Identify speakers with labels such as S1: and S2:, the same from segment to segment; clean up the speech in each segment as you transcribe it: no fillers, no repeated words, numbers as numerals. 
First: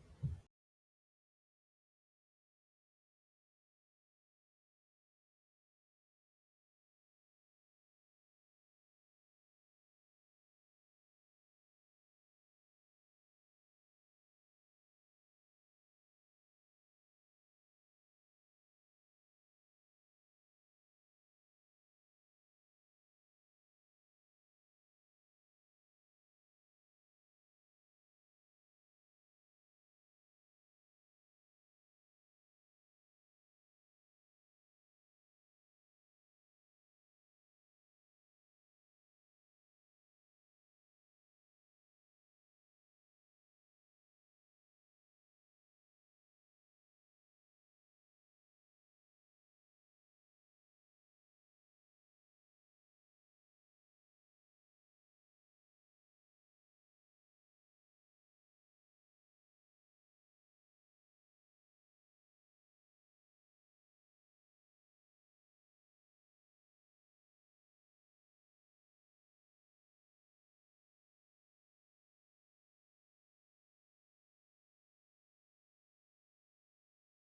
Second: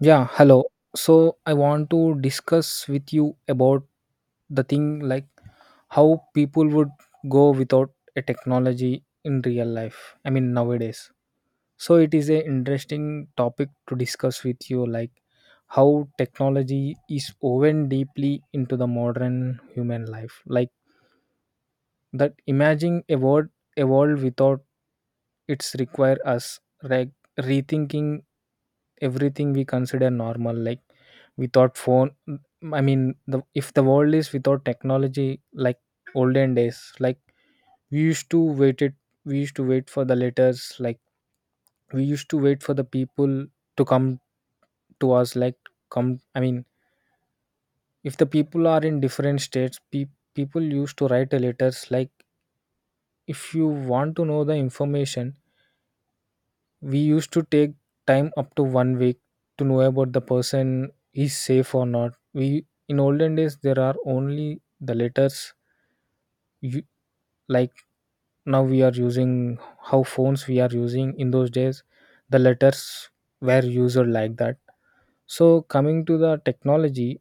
S1: Yeah, hello. So I want to discuss with you about the thing like how people would go without a technology in real life. I mean nowadays. So it is a interesting topic to discuss with you like how technology is woven deeply into the modern human life. Like that imaging a world without its require us like rethinking everything we consider normal like without phone. I mean, the if the world is without technology like olden days, like we used to wait it we used to wait for the letters, like we used to wait for the people to come to us, like come I mean, if the people are in different states, people used to write a letters. Like, if you want to know the information, we used to take time up to 1 week to know about the person is safe or not. We In olden days there are only the letters, you, like now we are using how phones. We are using in those days the letters, were used like that. So coming to the technology,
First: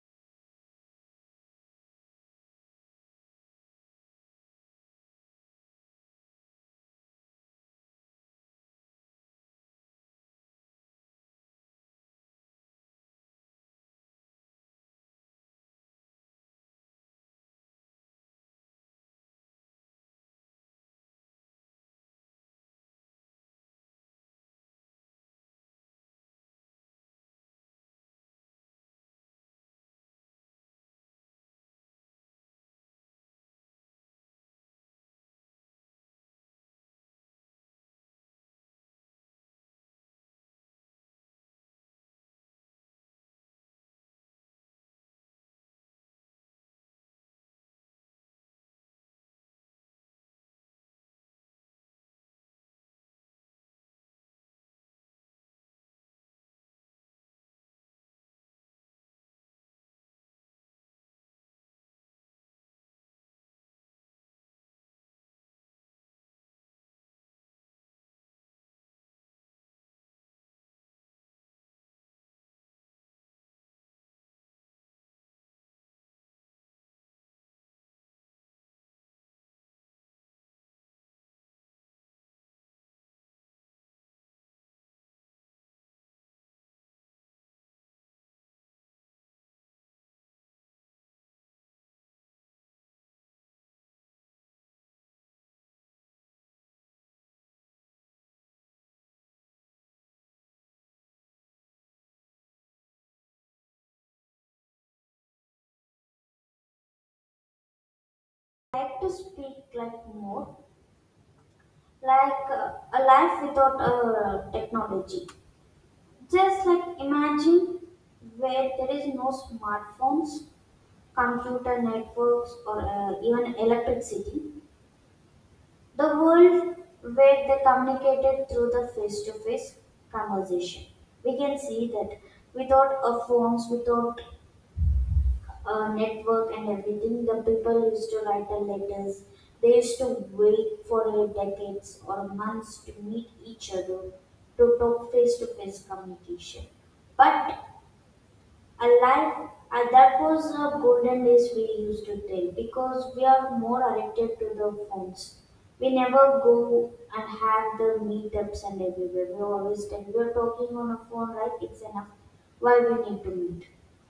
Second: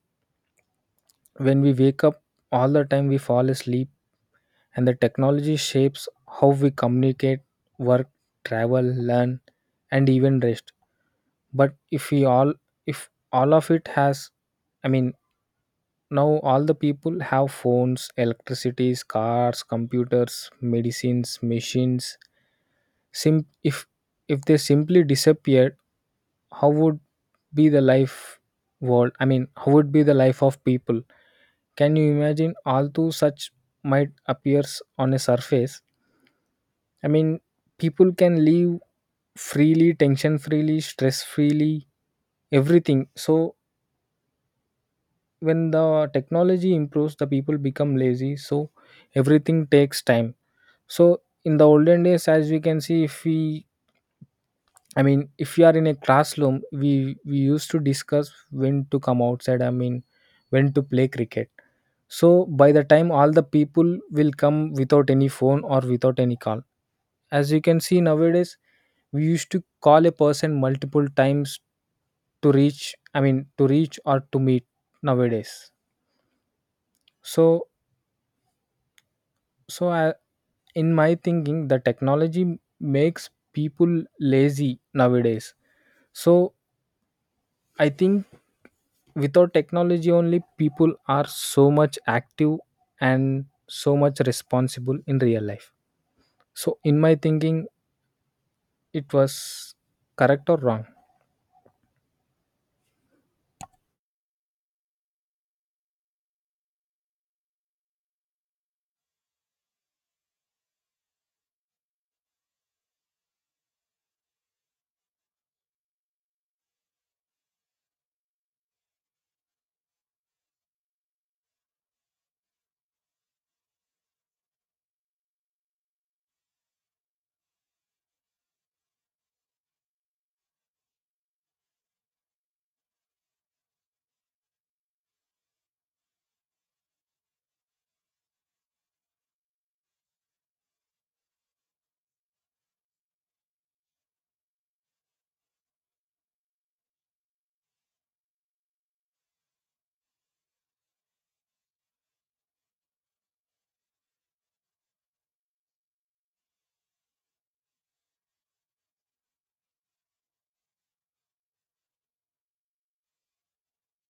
S1: when we wake up, all the time we fall asleep, and the technology shapes how we communicate, work, travel, learn, and even rest. But if all of it has, I mean, now all the people have phones, electricities, cars, computers, medicines, machines. Sim If they simply disappeared, how would be the life world I mean, how would be the life of people? Can you imagine all two such might appears on a surface? I mean, people can live freely, tension freely, stress freely, everything. So when the technology improves, the people become lazy, so everything takes time. So in the olden days, as we can see, if we I mean, if we are in a classroom, we used to discuss when to come outside, I mean, when to play cricket. So by the time, all the people will come without any phone or without any call. As you can see nowadays, we used to call a person multiple times to reach, I mean, to reach or to meet nowadays. so so I, in my thinking, the technology makes people lazy nowadays. So I think without technology only, people are so much active and so much responsible in real life. So in my thinking, it was correct or wrong?
S2: Like to speak like more, like a life without technology. Just like imagine where there is no smartphones, computer networks, or even electricity. The world where they communicated through the face to face conversation. We can see that without a phones, without network and everything, the people used to write the letters. They used to wait for decades or months to meet each other, to talk face to face communication. But and life, and that was the golden days we used to tell, because we are more addicted to the phones. We never go and have the meetups and everywhere. We always tell we are talking on a phone, right? It's enough. Why we need to meet?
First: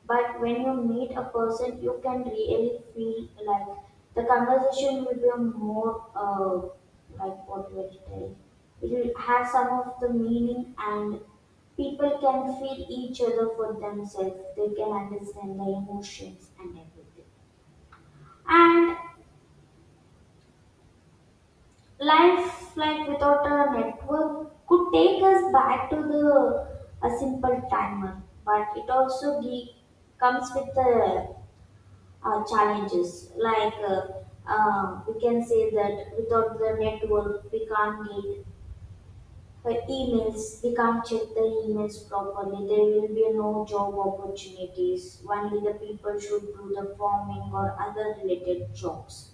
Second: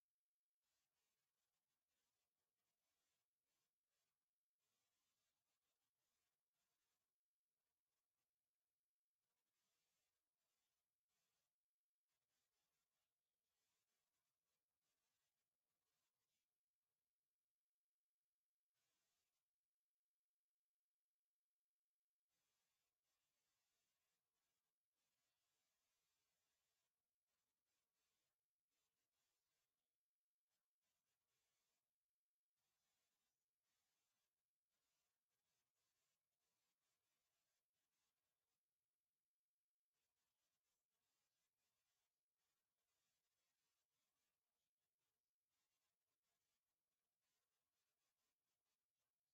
S2: But when you meet a person, you can really feel like the conversation will be more like what we are telling. It will have some of the meaning. And people can feel each other for themselves. They can understand their emotions and everything. And life, like without a network, could take us back to the a simple timer, but it also comes with the challenges. Like we can say that without the network, we can't get. But emails, we can't check the emails properly. There will be no job opportunities. Only the people should do the farming or other related jobs.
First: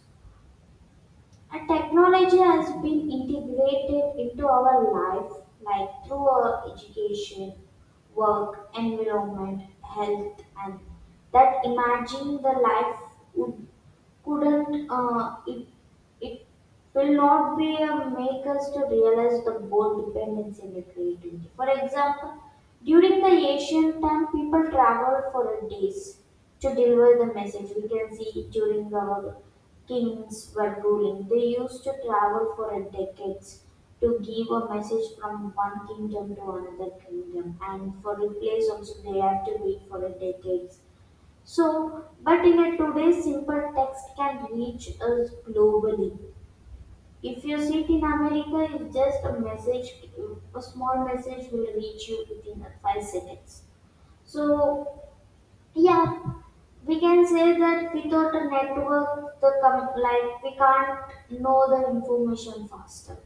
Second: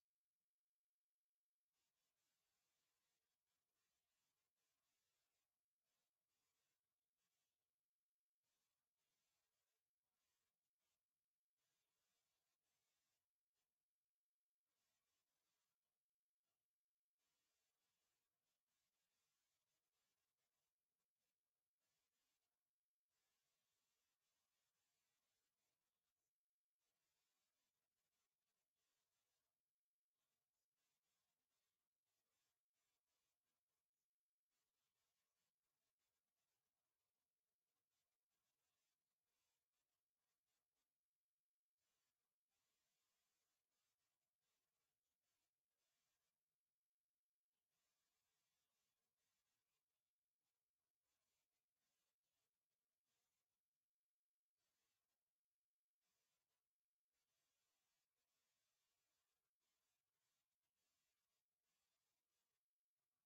S2: And technology has been integrated into our life, like through our education, work, environment, health, and that imagine the life would, couldn't it it will not be a make us to realize the both dependence and the creativity. For example, during the ancient time, people traveled for days to deliver the message. We can see during our kings were ruling, they used to travel for decades to give a message from one kingdom to another kingdom, and for replies also they have to wait for decades. So, but in a today's simple text can reach us globally. If you sit in America, it's just a message, a small message will reach you within the 5 seconds. So, yeah, we can say that without a network, the like we can't know the information faster.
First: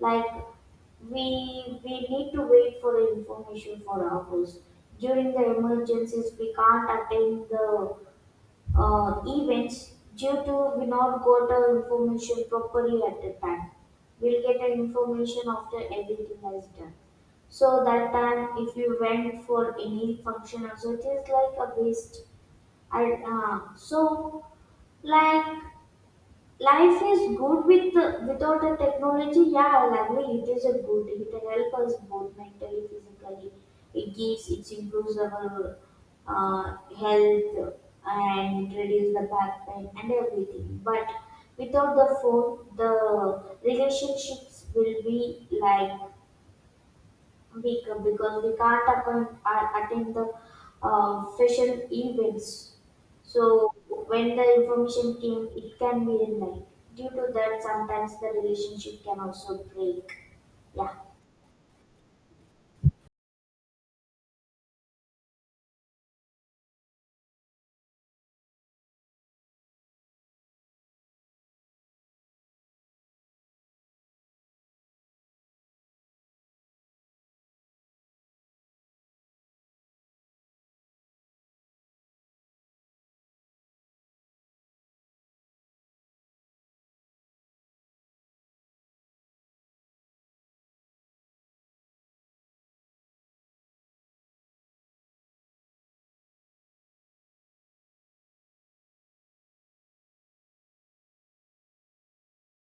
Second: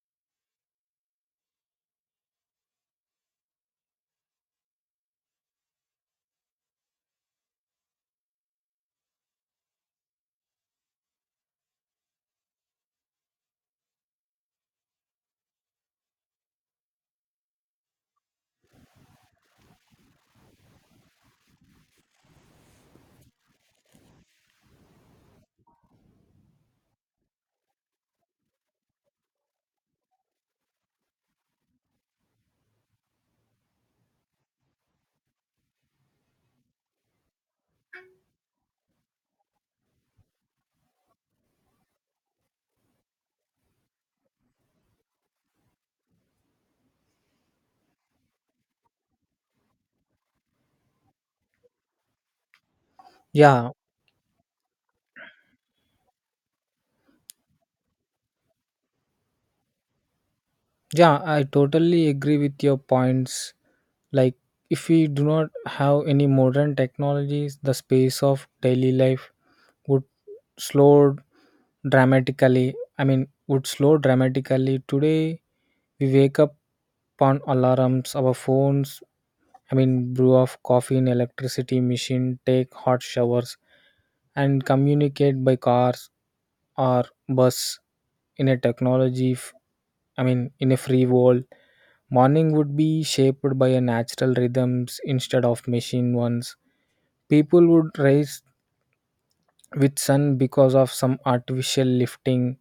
S2: Like we need to wait for the information for hours. During the emergencies, we can't attain the events due to we not got the information properly at the time. We'll get the information after everything has done. So that time, if you went for any function, also it is like a waste. I so like life is good with the, without the technology. Yeah, I'll agree it is a good, it will help us both mentally, physically. It gives, it improves our health and reduce the back pain and everything. But without the phone, the relationships will be like weaker, because we can't attend the official events.
S1: Yeah,
S2: So when the information came, it can be denied. Due to that, sometimes the relationship can also break. Yeah,
S1: yeah, I totally agree with your points. Like, if we do not have any modern technologies, the space of daily life would slow dramatically. I mean, would slow dramatically. Today, we wake up on alarms, our phones, I mean, brew of coffee in electricity machine, take hot showers, and communicate by cars or bus. In a technology, I mean, in a free world, morning would be shaped by a natural rhythms instead of machine ones. People would rise with sun because of some artificial lifting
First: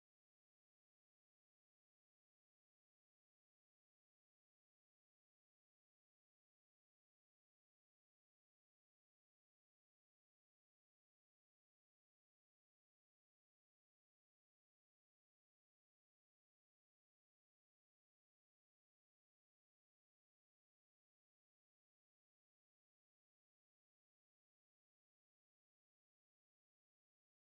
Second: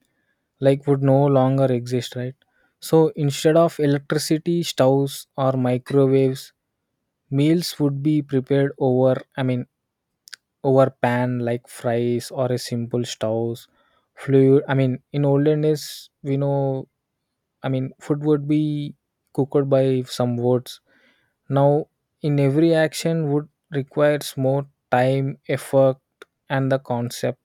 S1: like would no longer exist, right? So instead of electricity stoves or microwaves, meals would be prepared over, I mean, over pan, like fries or a simple stoves. Fluid I mean, in olden days, we know, I mean, food would be cooked by some wood. Now, in every action would requires more time, effort, and the concept.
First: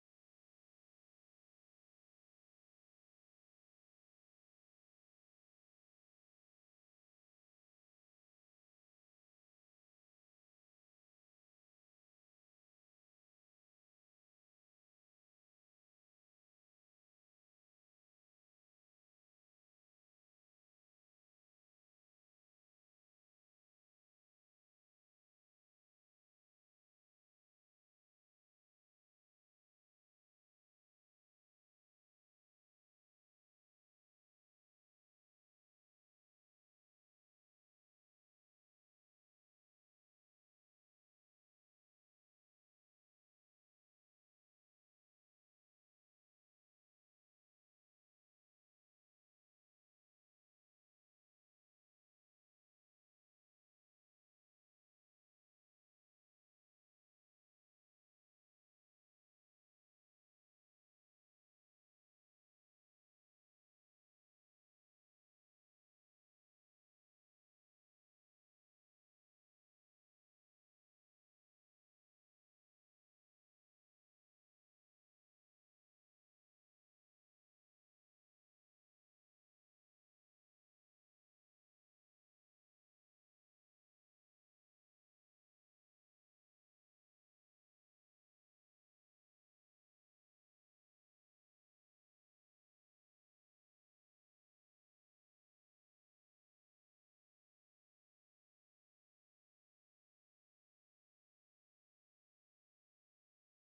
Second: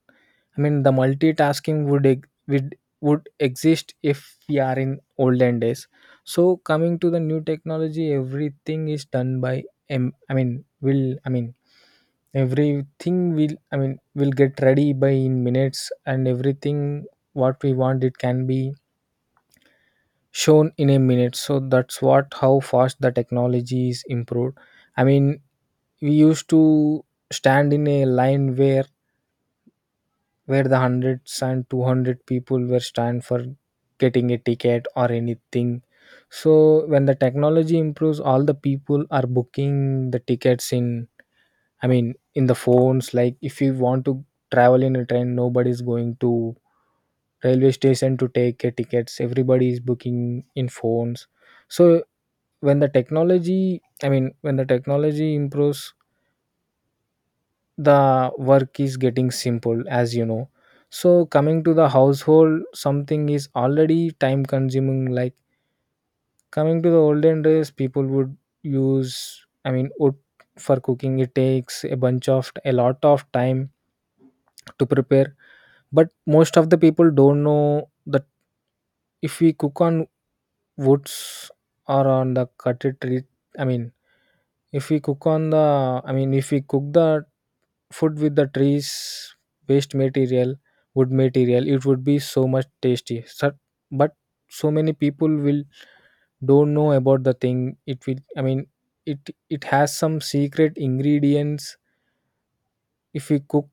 S1: I mean, the multitasking would exist if we are in olden days. So, coming to the new technology, everything is done by M. I mean, will I mean, everything will, I mean, will get ready by in minutes, and everything what we want it can be shown in a minute. So that's what how fast the technology is improved. I mean, we used to stand in a line where the hundreds and 200 people were stand for getting a ticket or anything. So when the technology improves, all the people are booking the tickets in, I mean, in the phones. Like if you want to travel in a train, nobody's going to railway station to take a tickets. Everybody is booking in phones. So when the technology, I mean, when the technology improves, the work is getting simple, as you know. So coming to the household, something is already time consuming, like coming to the olden days, people would use, I mean, wood for cooking. It takes a bunch of a lot of time to prepare, but most of the people don't know that if we cook on woods or on the cutted tree, I mean, if we cook on the, I mean, if we cook the food with the trees waste material, wood material, it would be so much tasty. So, but so many people will don't know about the thing. It will, I mean, it it has some secret ingredients. If we cook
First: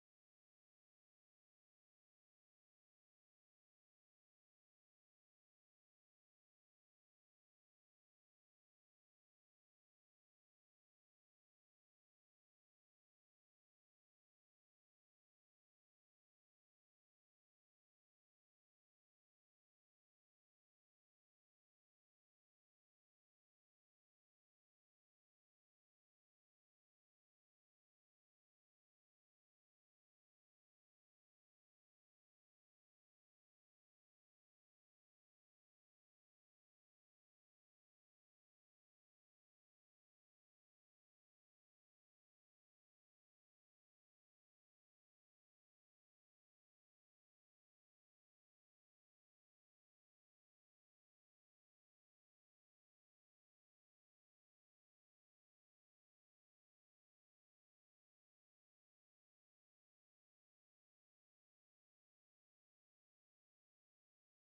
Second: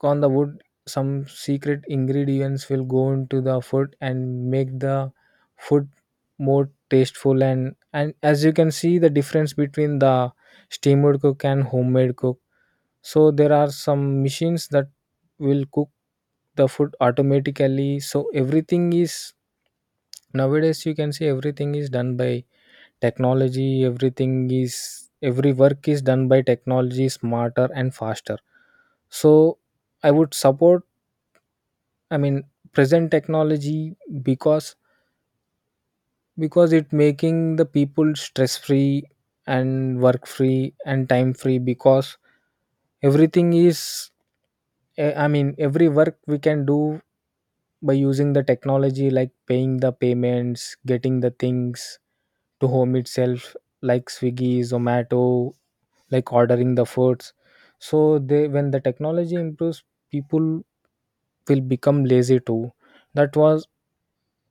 S1: on the wood, some secret ingredients will go into the food and make the food more tasteful, and as you can see the difference between the steamed cook and homemade cook. So there are some machines that will cook the food automatically. So everything is nowadays you can say everything is done by technology. Everything is every work is done by technology, smarter and faster. So I would support, I mean, present technology, because because it making the people stress free and work free and time free, because everything is, I mean, every work we can do by using the technology, like paying the payments, getting the things to home itself, like Swiggy, Zomato, like ordering the foods. So when the technology improves, people will become lazy too. That was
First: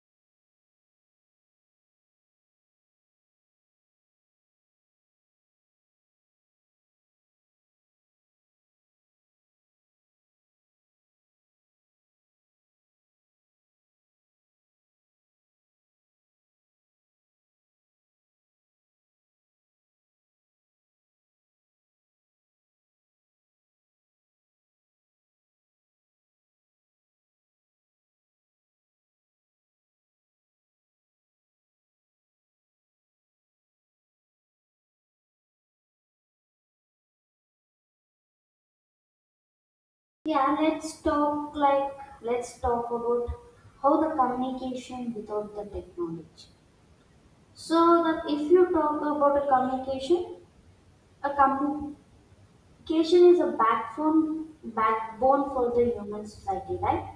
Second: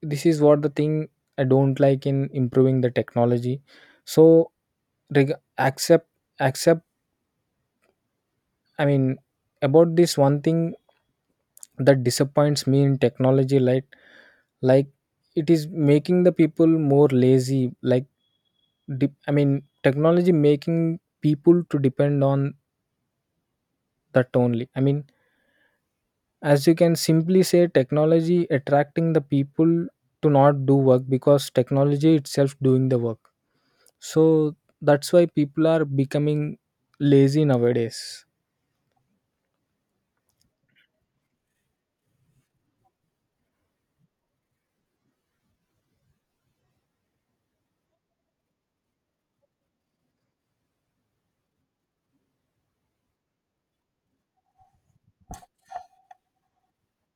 S1: This is what the thing I don't like in improving the technology. So reg- accept accept, I mean, about this one thing that disappoints me in technology, like, like it is making the people more lazy. Like, I mean, technology making people to depend on that only. I mean, as you can simply say, technology attracting the people to not do work because technology itself doing the work. So that's why people are becoming lazy nowadays.
S2: yeah. Let's talk like, let's talk about how the communication without the technology. So that if you talk about a communication, a education is a backbone, backbone for the human society, right?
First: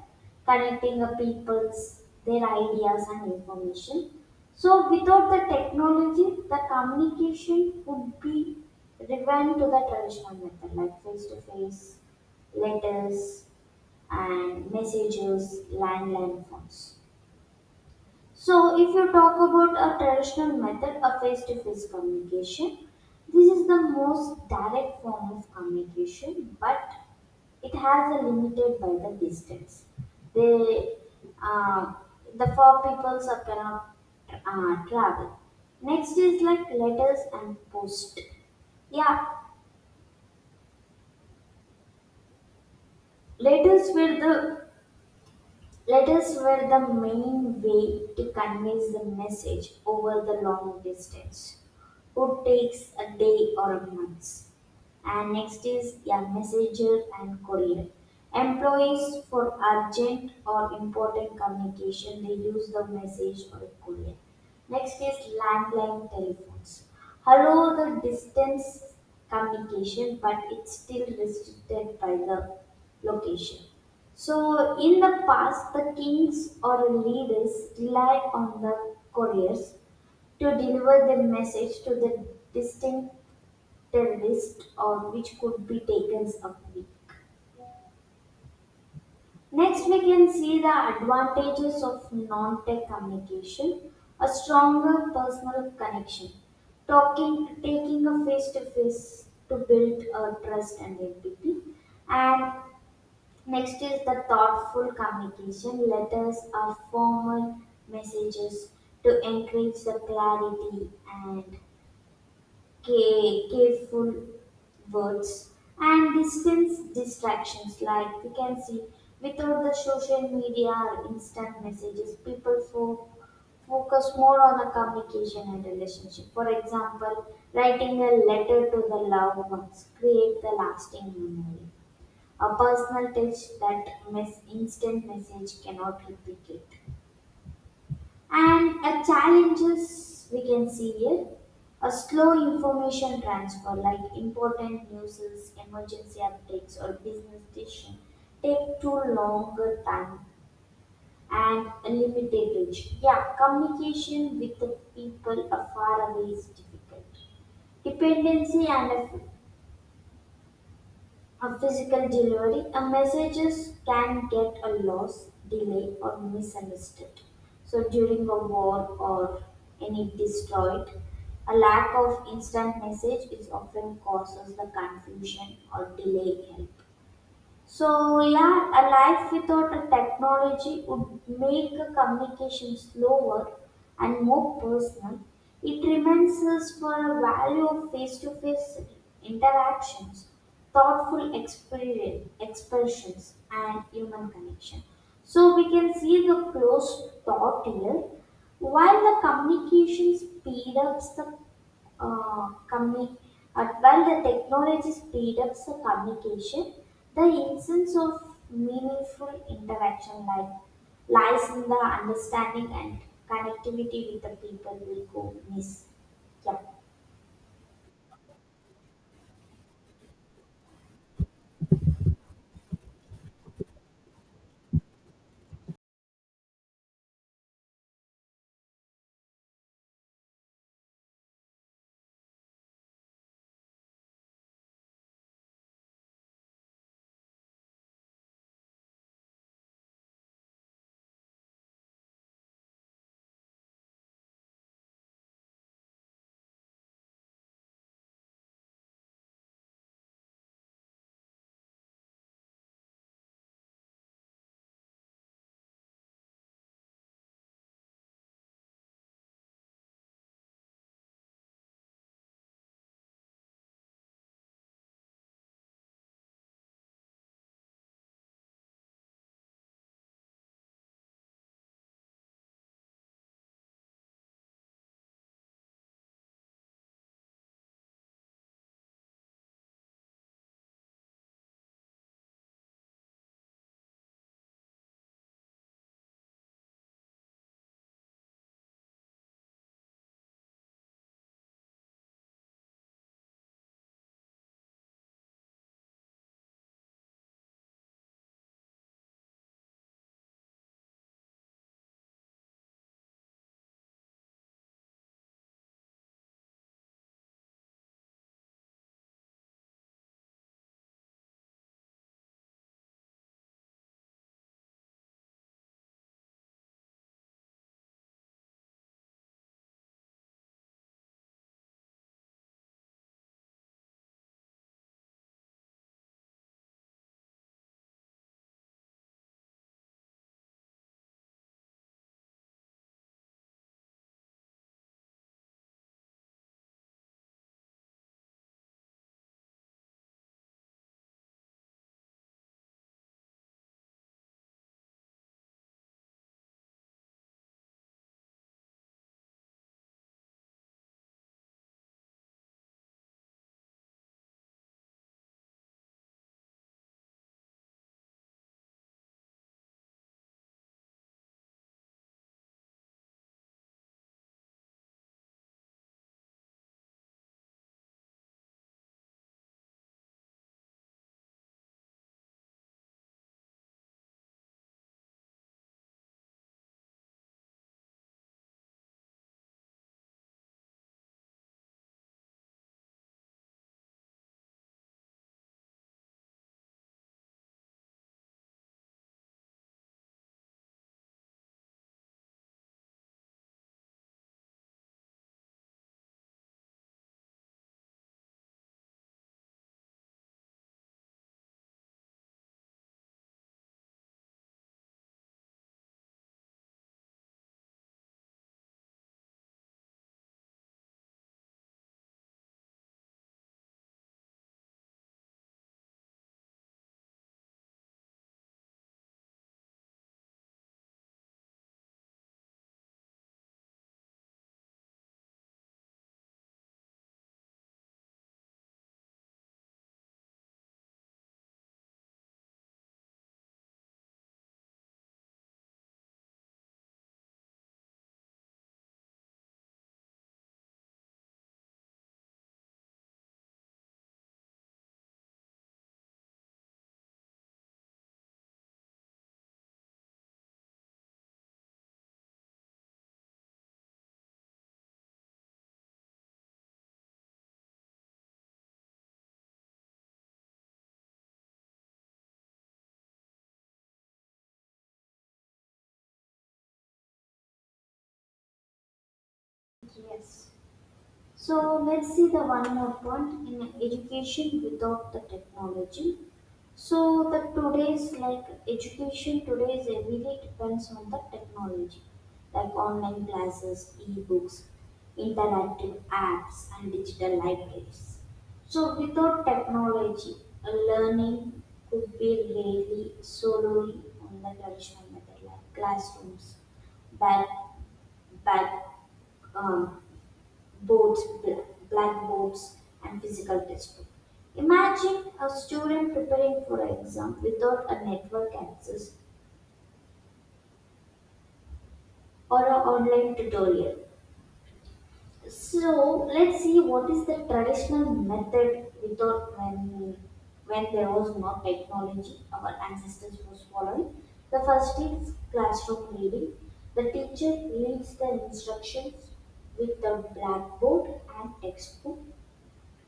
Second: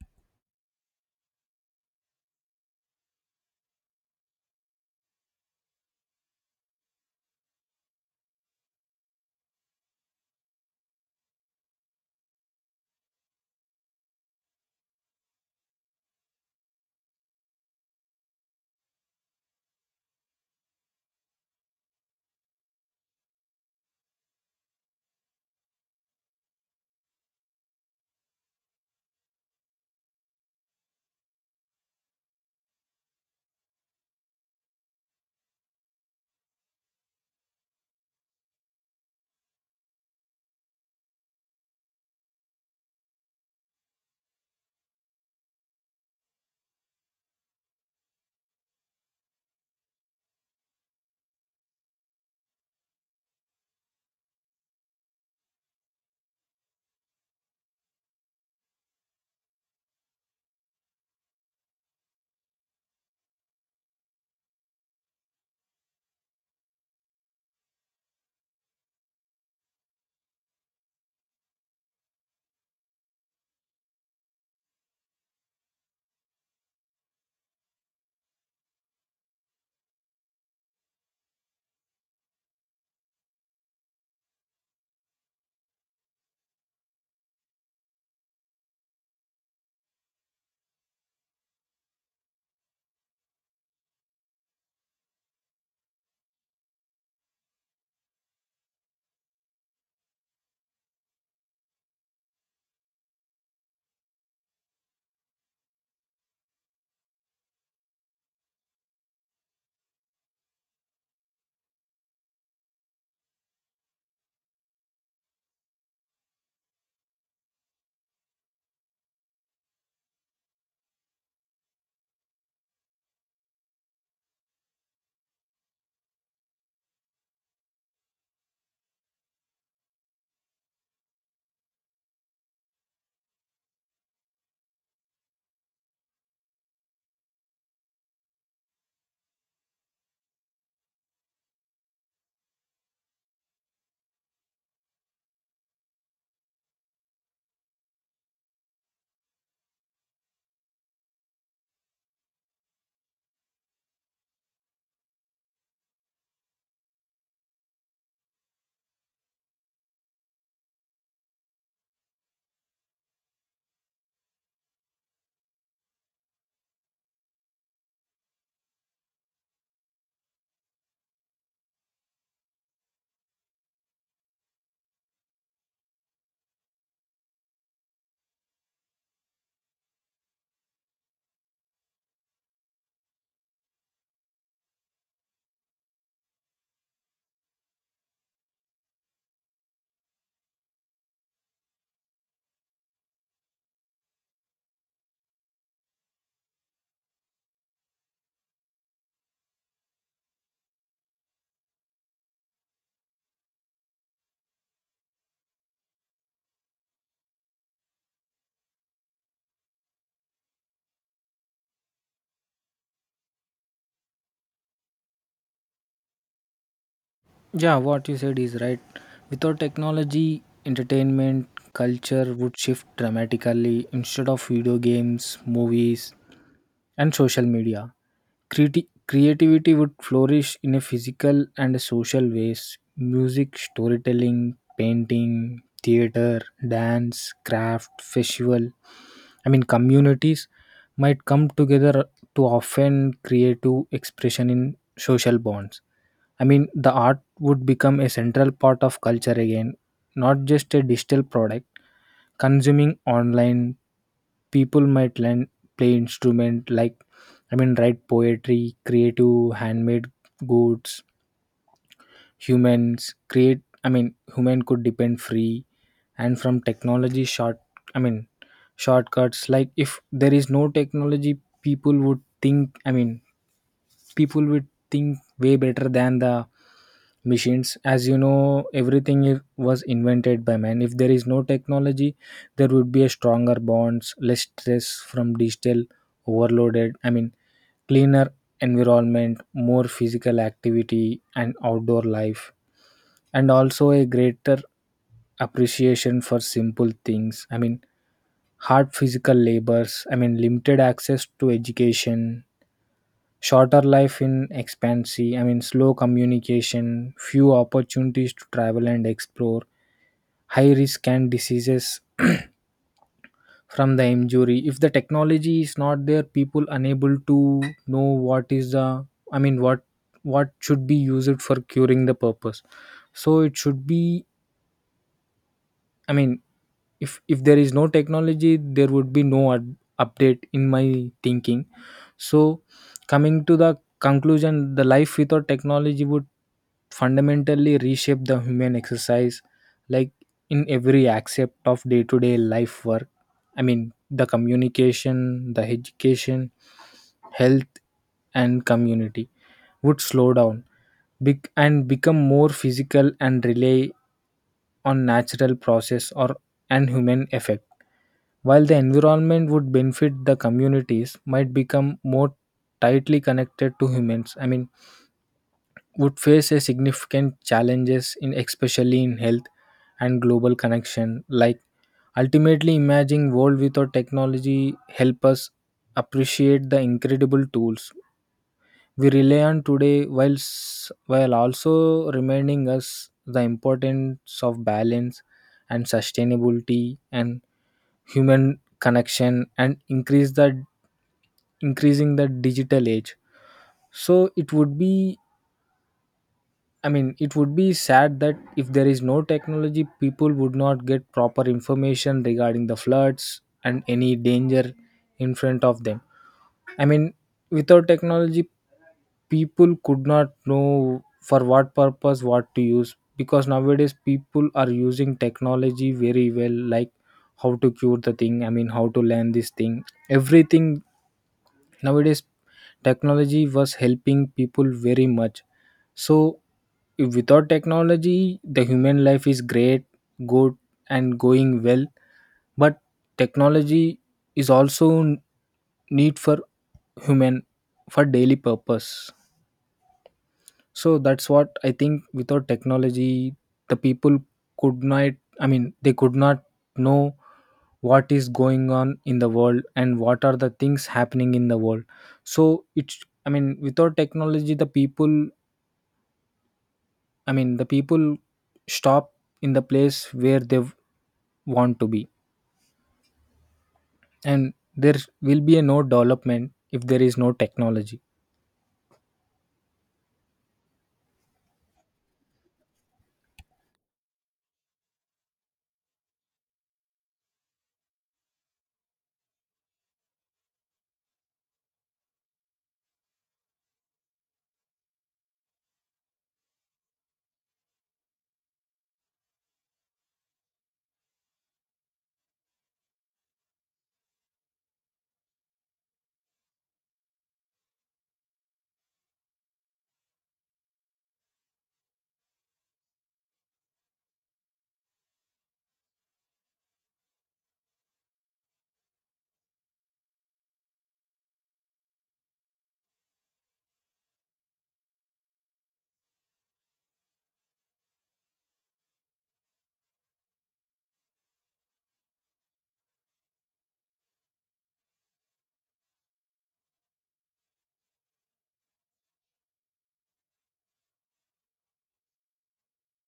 S2: Connecting a people's their ideas and information. So without the technology, the communication would be driven to the traditional method, like face to face, letters, and messages, landline phones. So if you talk about a traditional method of face to face communication, this is the most direct form of communication, but it has a limited by the distance. They, uh, the four people are cannot travel. Next is like letters and post. Yeah, letters were the letters were the main way to convey the message over the long distance. It takes a day or a month. And next is a messenger and courier. Employees for urgent or important communication, they use the message or courier. Next is landline telephones. Hello, the distance communication, but it's still restricted by the location. So, in the past, the kings or leaders relied on the couriers to deliver their message to the distant terrorist, or which could be taken a week. Next, we can see the advantages of non-tech communication: a stronger personal connection, talking, taking a face-to-face to build a trust and empathy, and next is the thoughtful communication. Letters are formal messages to encourage the clarity and careful words and distance distractions. Like we can see, without the social media or instant messages, people focus more on the communication and relationship. For example, writing a letter to the loved ones create the lasting memory, a personal touch that mess instant message cannot replicate. And a challenges we can see here, a slow information transfer like important news, emergency updates or business decision take too longer time, and a limited reach. Yeah, communication with the people afar away is difficult. Dependency and a on physical delivery, a messages can get a loss, delay, or misunderstood. So during a war or any destroyed, a lack of instant message is often causes the confusion or delay in help. So, yeah, a life without a technology would make a communication slower and more personal. It reminds us for a value of face-to-face interactions, thoughtful experience, expressions, and human connection. So we can see the close thought here. While the communication speed ups the uh, commu- while the technology speed up the communication, the essence of meaningful interaction like lies in the understanding and connectivity with the people we go miss. Yeah.
S1: Yeah, what you said is right. Without technology, entertainment culture would shift dramatically. Instead of video games, movies, and social media, creativity would flourish in a physical and a social ways. Music, storytelling, painting, theater, dance, craft, festival. I mean, communities might come together to often creative expression in social bonds. I mean, the art would become a central part of culture again, not just a digital product. Consuming online, people might learn play instrument, like, I mean, write poetry, creative handmade goods. I mean, human could depend free and from technology short. I mean, shortcuts, like if there is no technology, people would think, I mean, people would think way better than the machines, as you know everything was invented by man. If there is no technology, there would be a stronger bonds, less stress from digital overloaded, I mean, cleaner environment, more physical activity and outdoor life, and also a greater appreciation for simple things. I mean, hard physical labors, I mean, limited access to education, shorter life in expansion, I mean, slow communication, few opportunities to travel and explore, high risk and diseases from the injury. If the technology is not there, people unable to know what is the, I mean, what should be used for curing the purpose. So it should be, I mean, if there is no technology, there would be no update, in my thinking. So coming to the conclusion, the life without technology would fundamentally reshape the human exercise. Like, in every aspect of day-to-day life, work, I mean, the communication, the education, health, and community would slow down, and become more physical and rely on natural process or an human effect. While the environment would benefit, the communities might become more tightly connected to humans. I mean, would face a significant challenges in, especially in health and global connection. Like, ultimately, imagining world without technology help us appreciate the incredible tools we rely on today, whilst while also reminding us the importance of balance and sustainability and human connection, and increase the increasing the digital age. So it would be, I mean, it would be sad that if there is no technology, people would not get proper information regarding the floods and any danger in front of them. I mean, without technology, people could not know for what purpose what to use, because nowadays people are using technology very well, like how to cure the thing, I mean, how to learn this thing. Everything nowadays, technology was helping people very much. So, if without technology, the human life is great, good, and going well, but technology is also need for human for daily purpose. So that's what I think. Without technology, the people could not, I mean they could not know what is going on in the world and what are the things happening in the world. So it's, I mean, without technology the people, I mean the people stop in the place where they want to be, and there will be a no development if there is no technology.
S2: Yes. So let's see the one more point in education without the technology. So the today's, like education, today's everyday depends on the technology, like online classes, e-books, interactive apps, and digital libraries. So without technology, learning could be really solely on the traditional method like classrooms, back back um, boards, blackboards, and physical textbook. Imagine a student preparing for an exam without a network access or an online tutorial. So let's see what is the traditional method we thought when there was no technology, our ancestors was following. The first is classroom reading. The teacher reads the instructions with the blackboard and textbook.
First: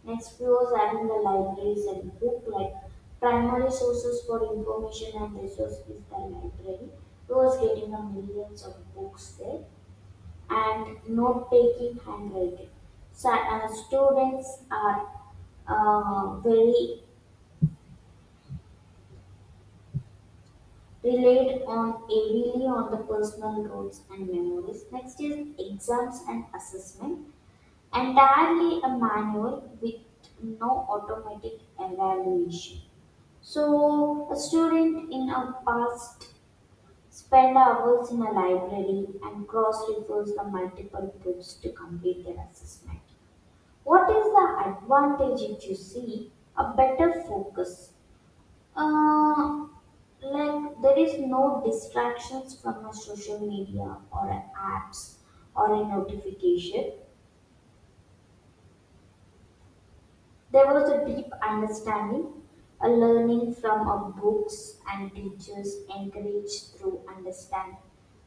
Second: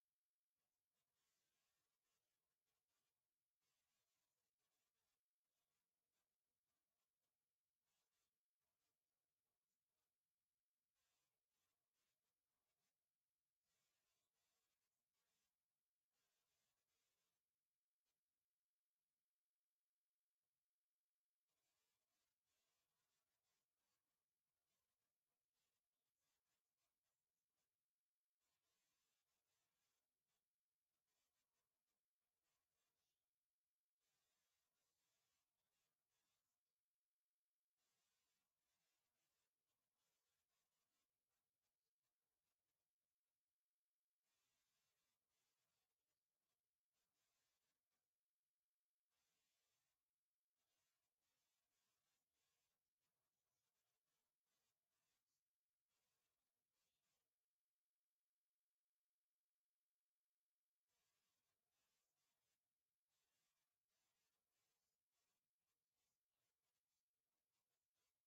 S2: Next, we was having the libraries and book, like primary sources for information and resource is the library. We was getting the millions of books there, and note taking handwriting. So, students are very relied on heavily on the personal goals and memories. Next is exams and assessment. Entirely a manual with no automatic evaluation. So, a student in our past spent hours in a library and cross-refers the multiple books to complete their assessment. What is the advantage if you see a better focus? Uh, like there is no distractions from a social media or a apps or a notification. There was a deep understanding, a learning from our books and teachers encouraged through understanding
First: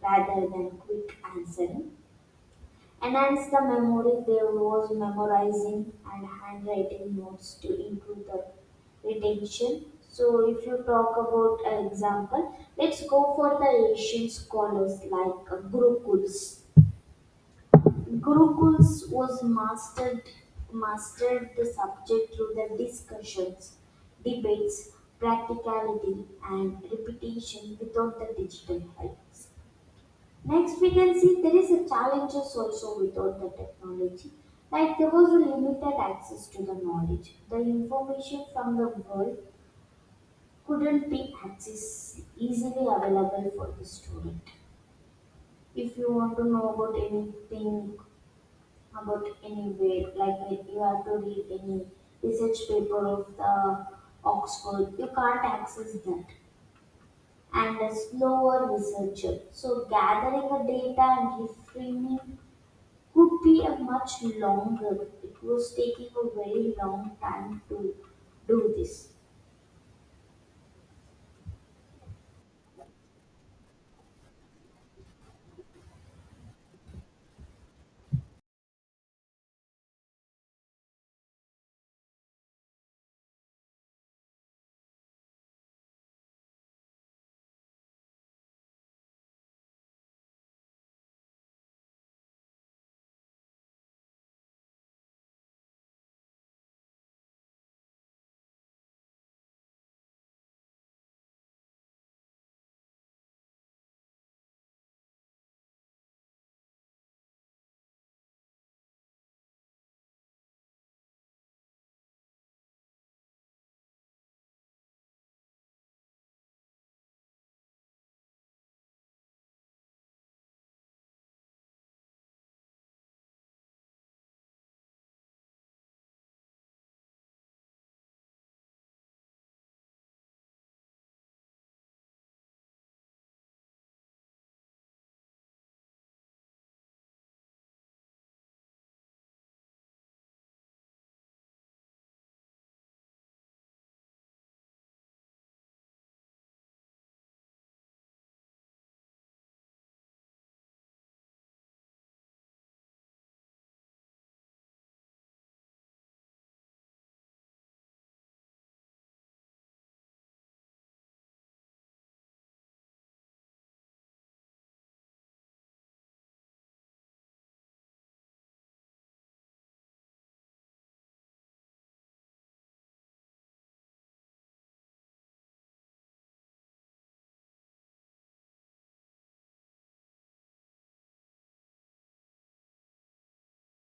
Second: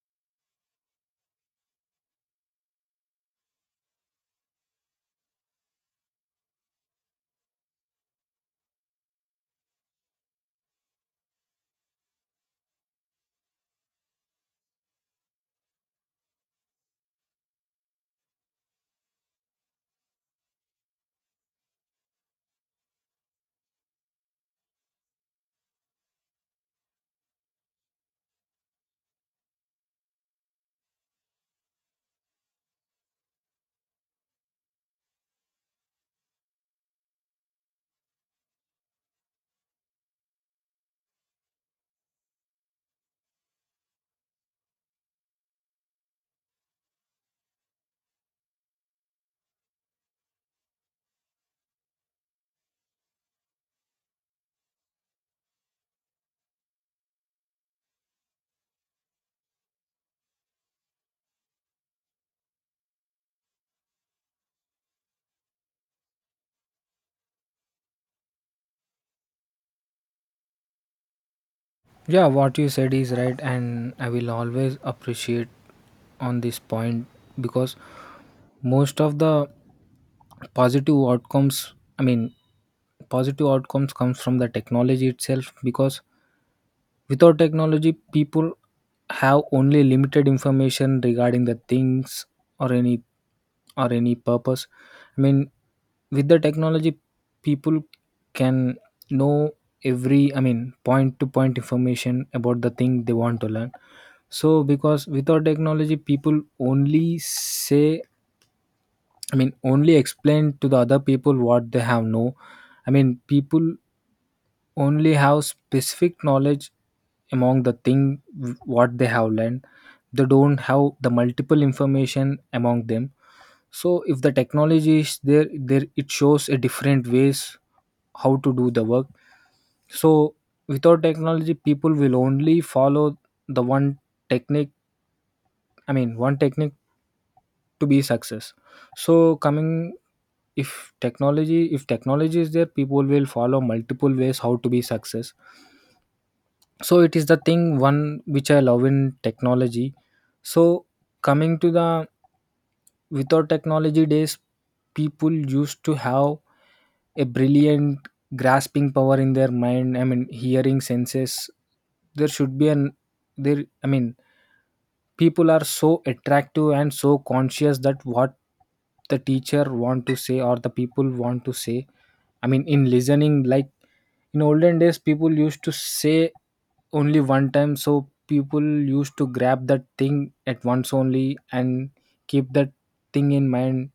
S2: rather than quick answering. Enhance the memory, there was memorizing and handwriting notes to improve the retention. So, if you talk about an example, let's go for the Asian scholars like Gurukuls. Gurukuls was mastered mastered the subject through the discussions, debates, practicality, and repetition without the digital helps. Next, we can see there is a challenges also without the technology. Like there was a limited access to the knowledge. The information from the world couldn't be access easily available for the student. If you want to know about anything about anywhere. Like when you have to read any research paper of the Oxford, you can't access that. And a slower researcher. So gathering the data and reframing could be a much longer. It was taking a very long time to do this.
S1: Yeah, what you said is right, and I will always appreciate on this point because most of the positive outcomes, I mean, positive outcomes comes from the technology itself, because without technology people have only limited information regarding the things or any, or any purpose. I mean, with the technology, people can know every, I mean, point to point information about the thing they want to learn. So because without technology people only say, I mean, only explain to the other people what they have know. I mean, people only have specific knowledge among the thing what they have learned. They don't have the multiple information among them. So if the technology is there, it shows a different ways how to do the work. So without technology, people will only follow the one technique. I mean, one technique to be success. So coming, if technology is there, people will follow multiple ways how to be success. So it is the thing one which I love in technology. So coming to the without technology days, people used to have a brilliant grasping power in their mind, I mean hearing senses. There should be an, there, I mean, people are so attractive and so conscious that what the teacher want to say or the people want to say, I mean in listening, like in olden days people used to say only one time. So people used to grab that thing at once only and keep that thing in mind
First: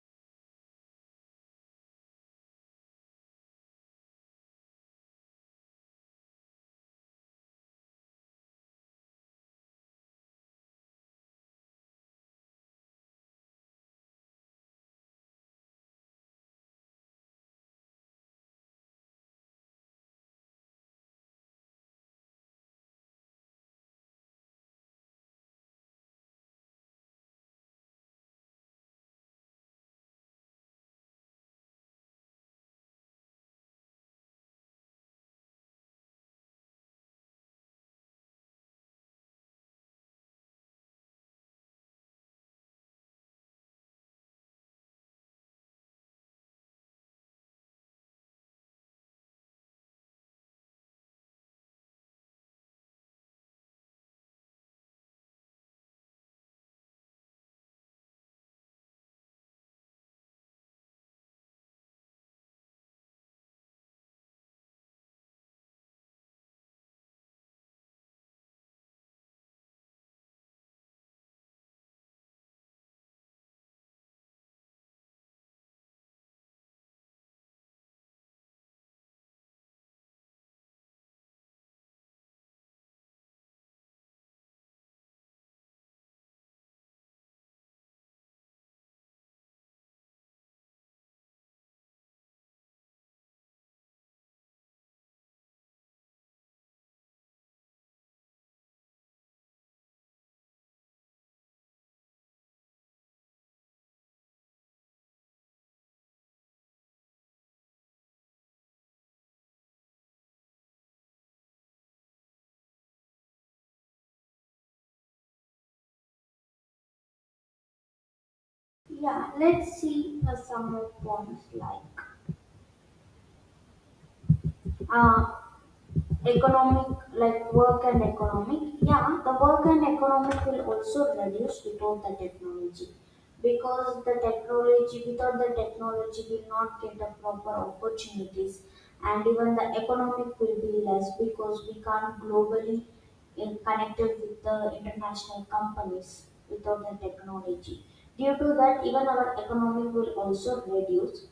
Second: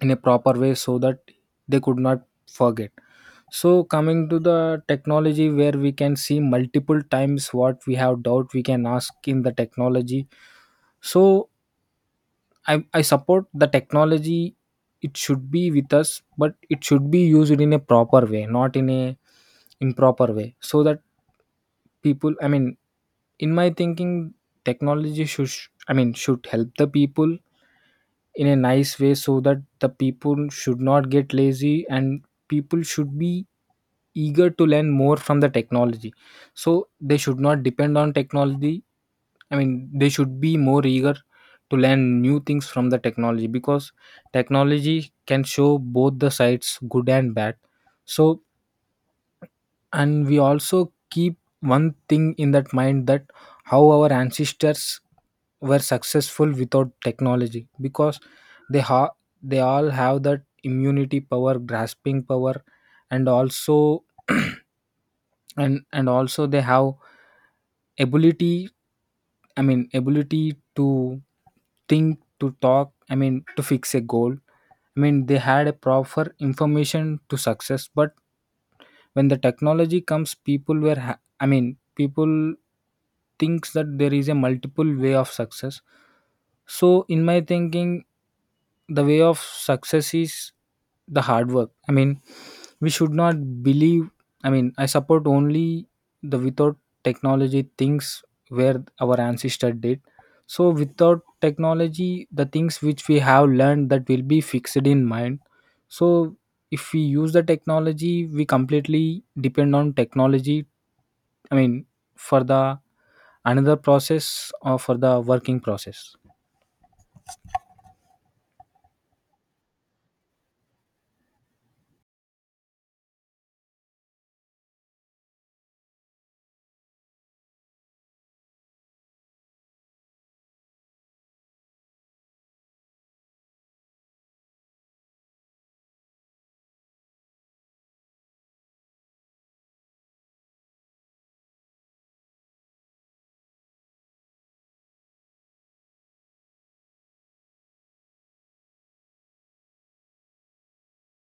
S1: in a proper way, so that they could not forget. So coming to the technology, where we can see multiple times what we have doubt, we can ask in the technology. So I support the technology. It should be with us, but it should be used in a proper way, not in a improper way, so that people, I mean, in my thinking, technology should, I mean, should help the people in a nice way, so that the people should not get lazy and people should be eager to learn more from the technology. So they should not depend on technology. I mean, they should be more eager to learn new things from the technology, because technology can show both the sides, good and bad. So, and we also keep one thing in that mind, that how our ancestors were successful without technology, because they ha- they all have that immunity power, grasping power, and also and also they have ability, I mean ability to think, to talk, I mean to fix a goal. I mean they had a proper information to success. But when the technology comes, people were I mean, people thinks that there is a multiple way of success. So, in my thinking, the way of success is the hard work. I mean, we should not believe. I mean, I support only the without technology things where our ancestor did. So, without technology, the things which we have learned that will be fixed in mind. So, if we use the technology, we completely depend on technology. I mean, for the another process or for the working process.
S2: Yeah, let's see some more points like uh, economic, like work and economic. Yeah, the work and economic will also reduce without the technology because the technology, without the technology, will not get the proper opportunities, and even the economic will be less because we can't globally in connected with the international companies without the technology. Due to that, even our economic will also reduce.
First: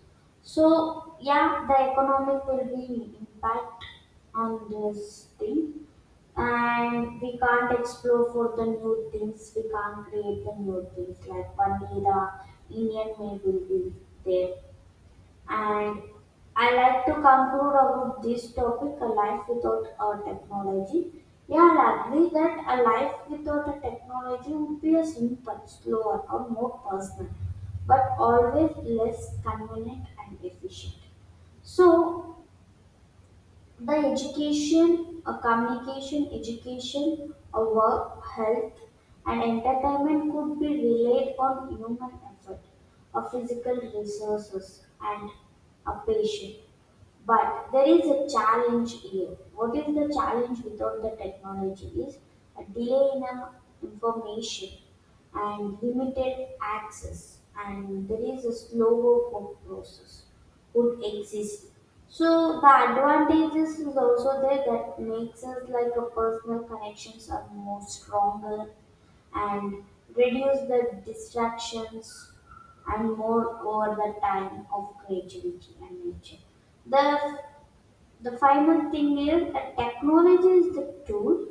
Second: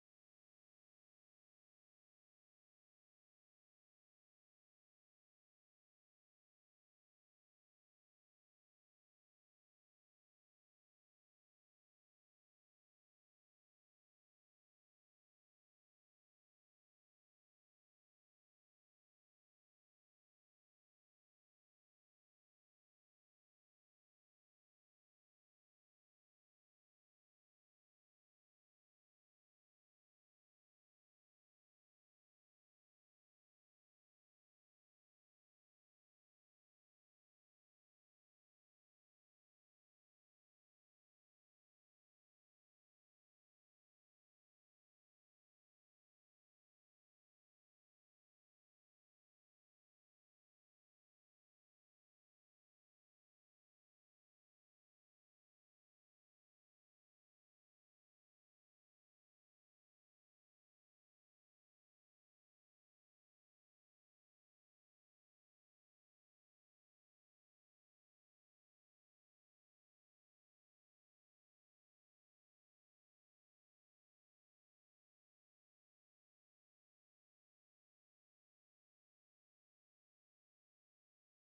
S2: So yeah, the economic will be impact on this thing, and we can't explore for the new things. We can't create the new things. Like one day the Indian mail will be there. And I like to conclude about this topic a life without a technology. Yeah, I agree that a life without a technology would be a simple, slower, or more personal, but always less convenient and efficient. So, the education, a communication, education, a work, health, and entertainment could be relied on human effort, a physical resources, and a patient. But there is a challenge here. What is the challenge without the technology is a delay in information and limited access, and there is a slower work process would exist. So the advantages is also there that makes us like a personal connections are more stronger and reduce the distractions and more over the time of creativity and nature. The, the final thing is that technology is the tool,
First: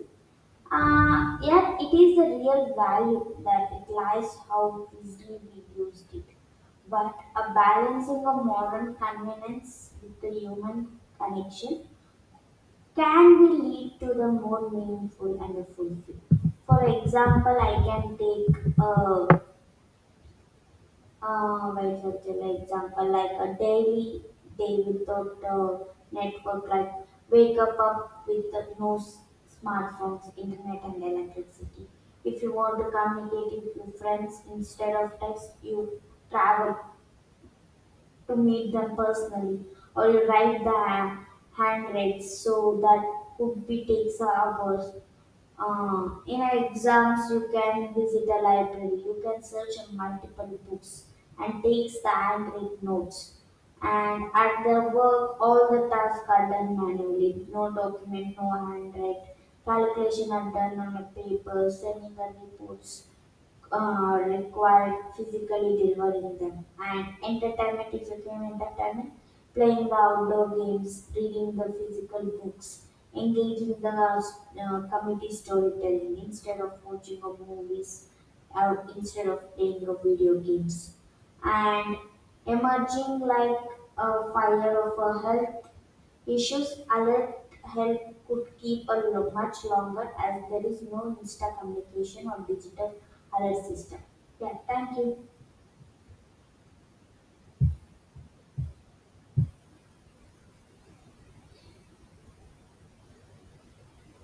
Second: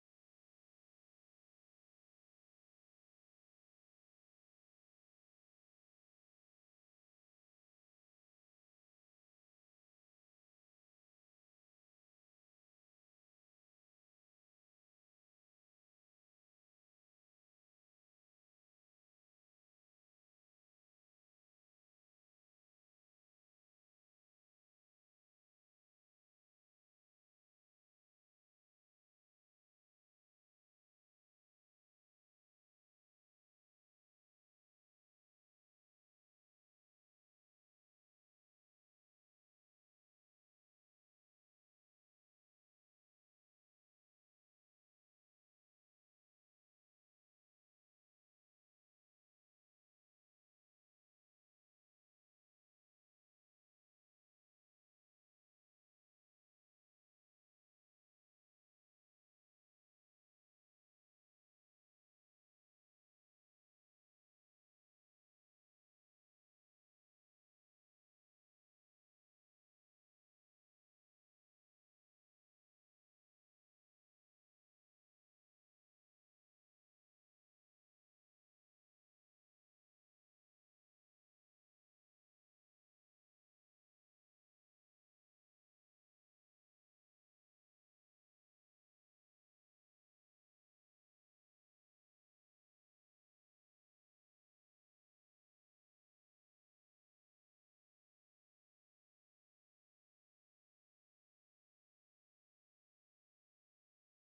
S2: yet it is the real value that it lies how easily we used it. But a balancing of modern convenience with the human connection can be lead to the more meaningful and fulfilling. For example, I can take a very subtle example like a daily day without a network, like wake up with the no smartphones, internet, and electricity. If you want to communicate with your friends instead of text, you travel to meet them personally or you write the handwrites, so that could be takes hours. In exams you can visit a library, you can search on multiple books and takes the handwritten notes. And at the work all the tasks are done manually, no document, no handwrite, calculation are done on a paper, sending the reports required physically delivering them. And entertainment is a again entertainment, playing the outdoor games, reading the physical books, engaging the community storytelling instead of watching of movies or instead of playing of video games. And emerging like a fire of a health issues alert help could keep a much longer as there is no instant communication or digital alert system. Yeah, thank you.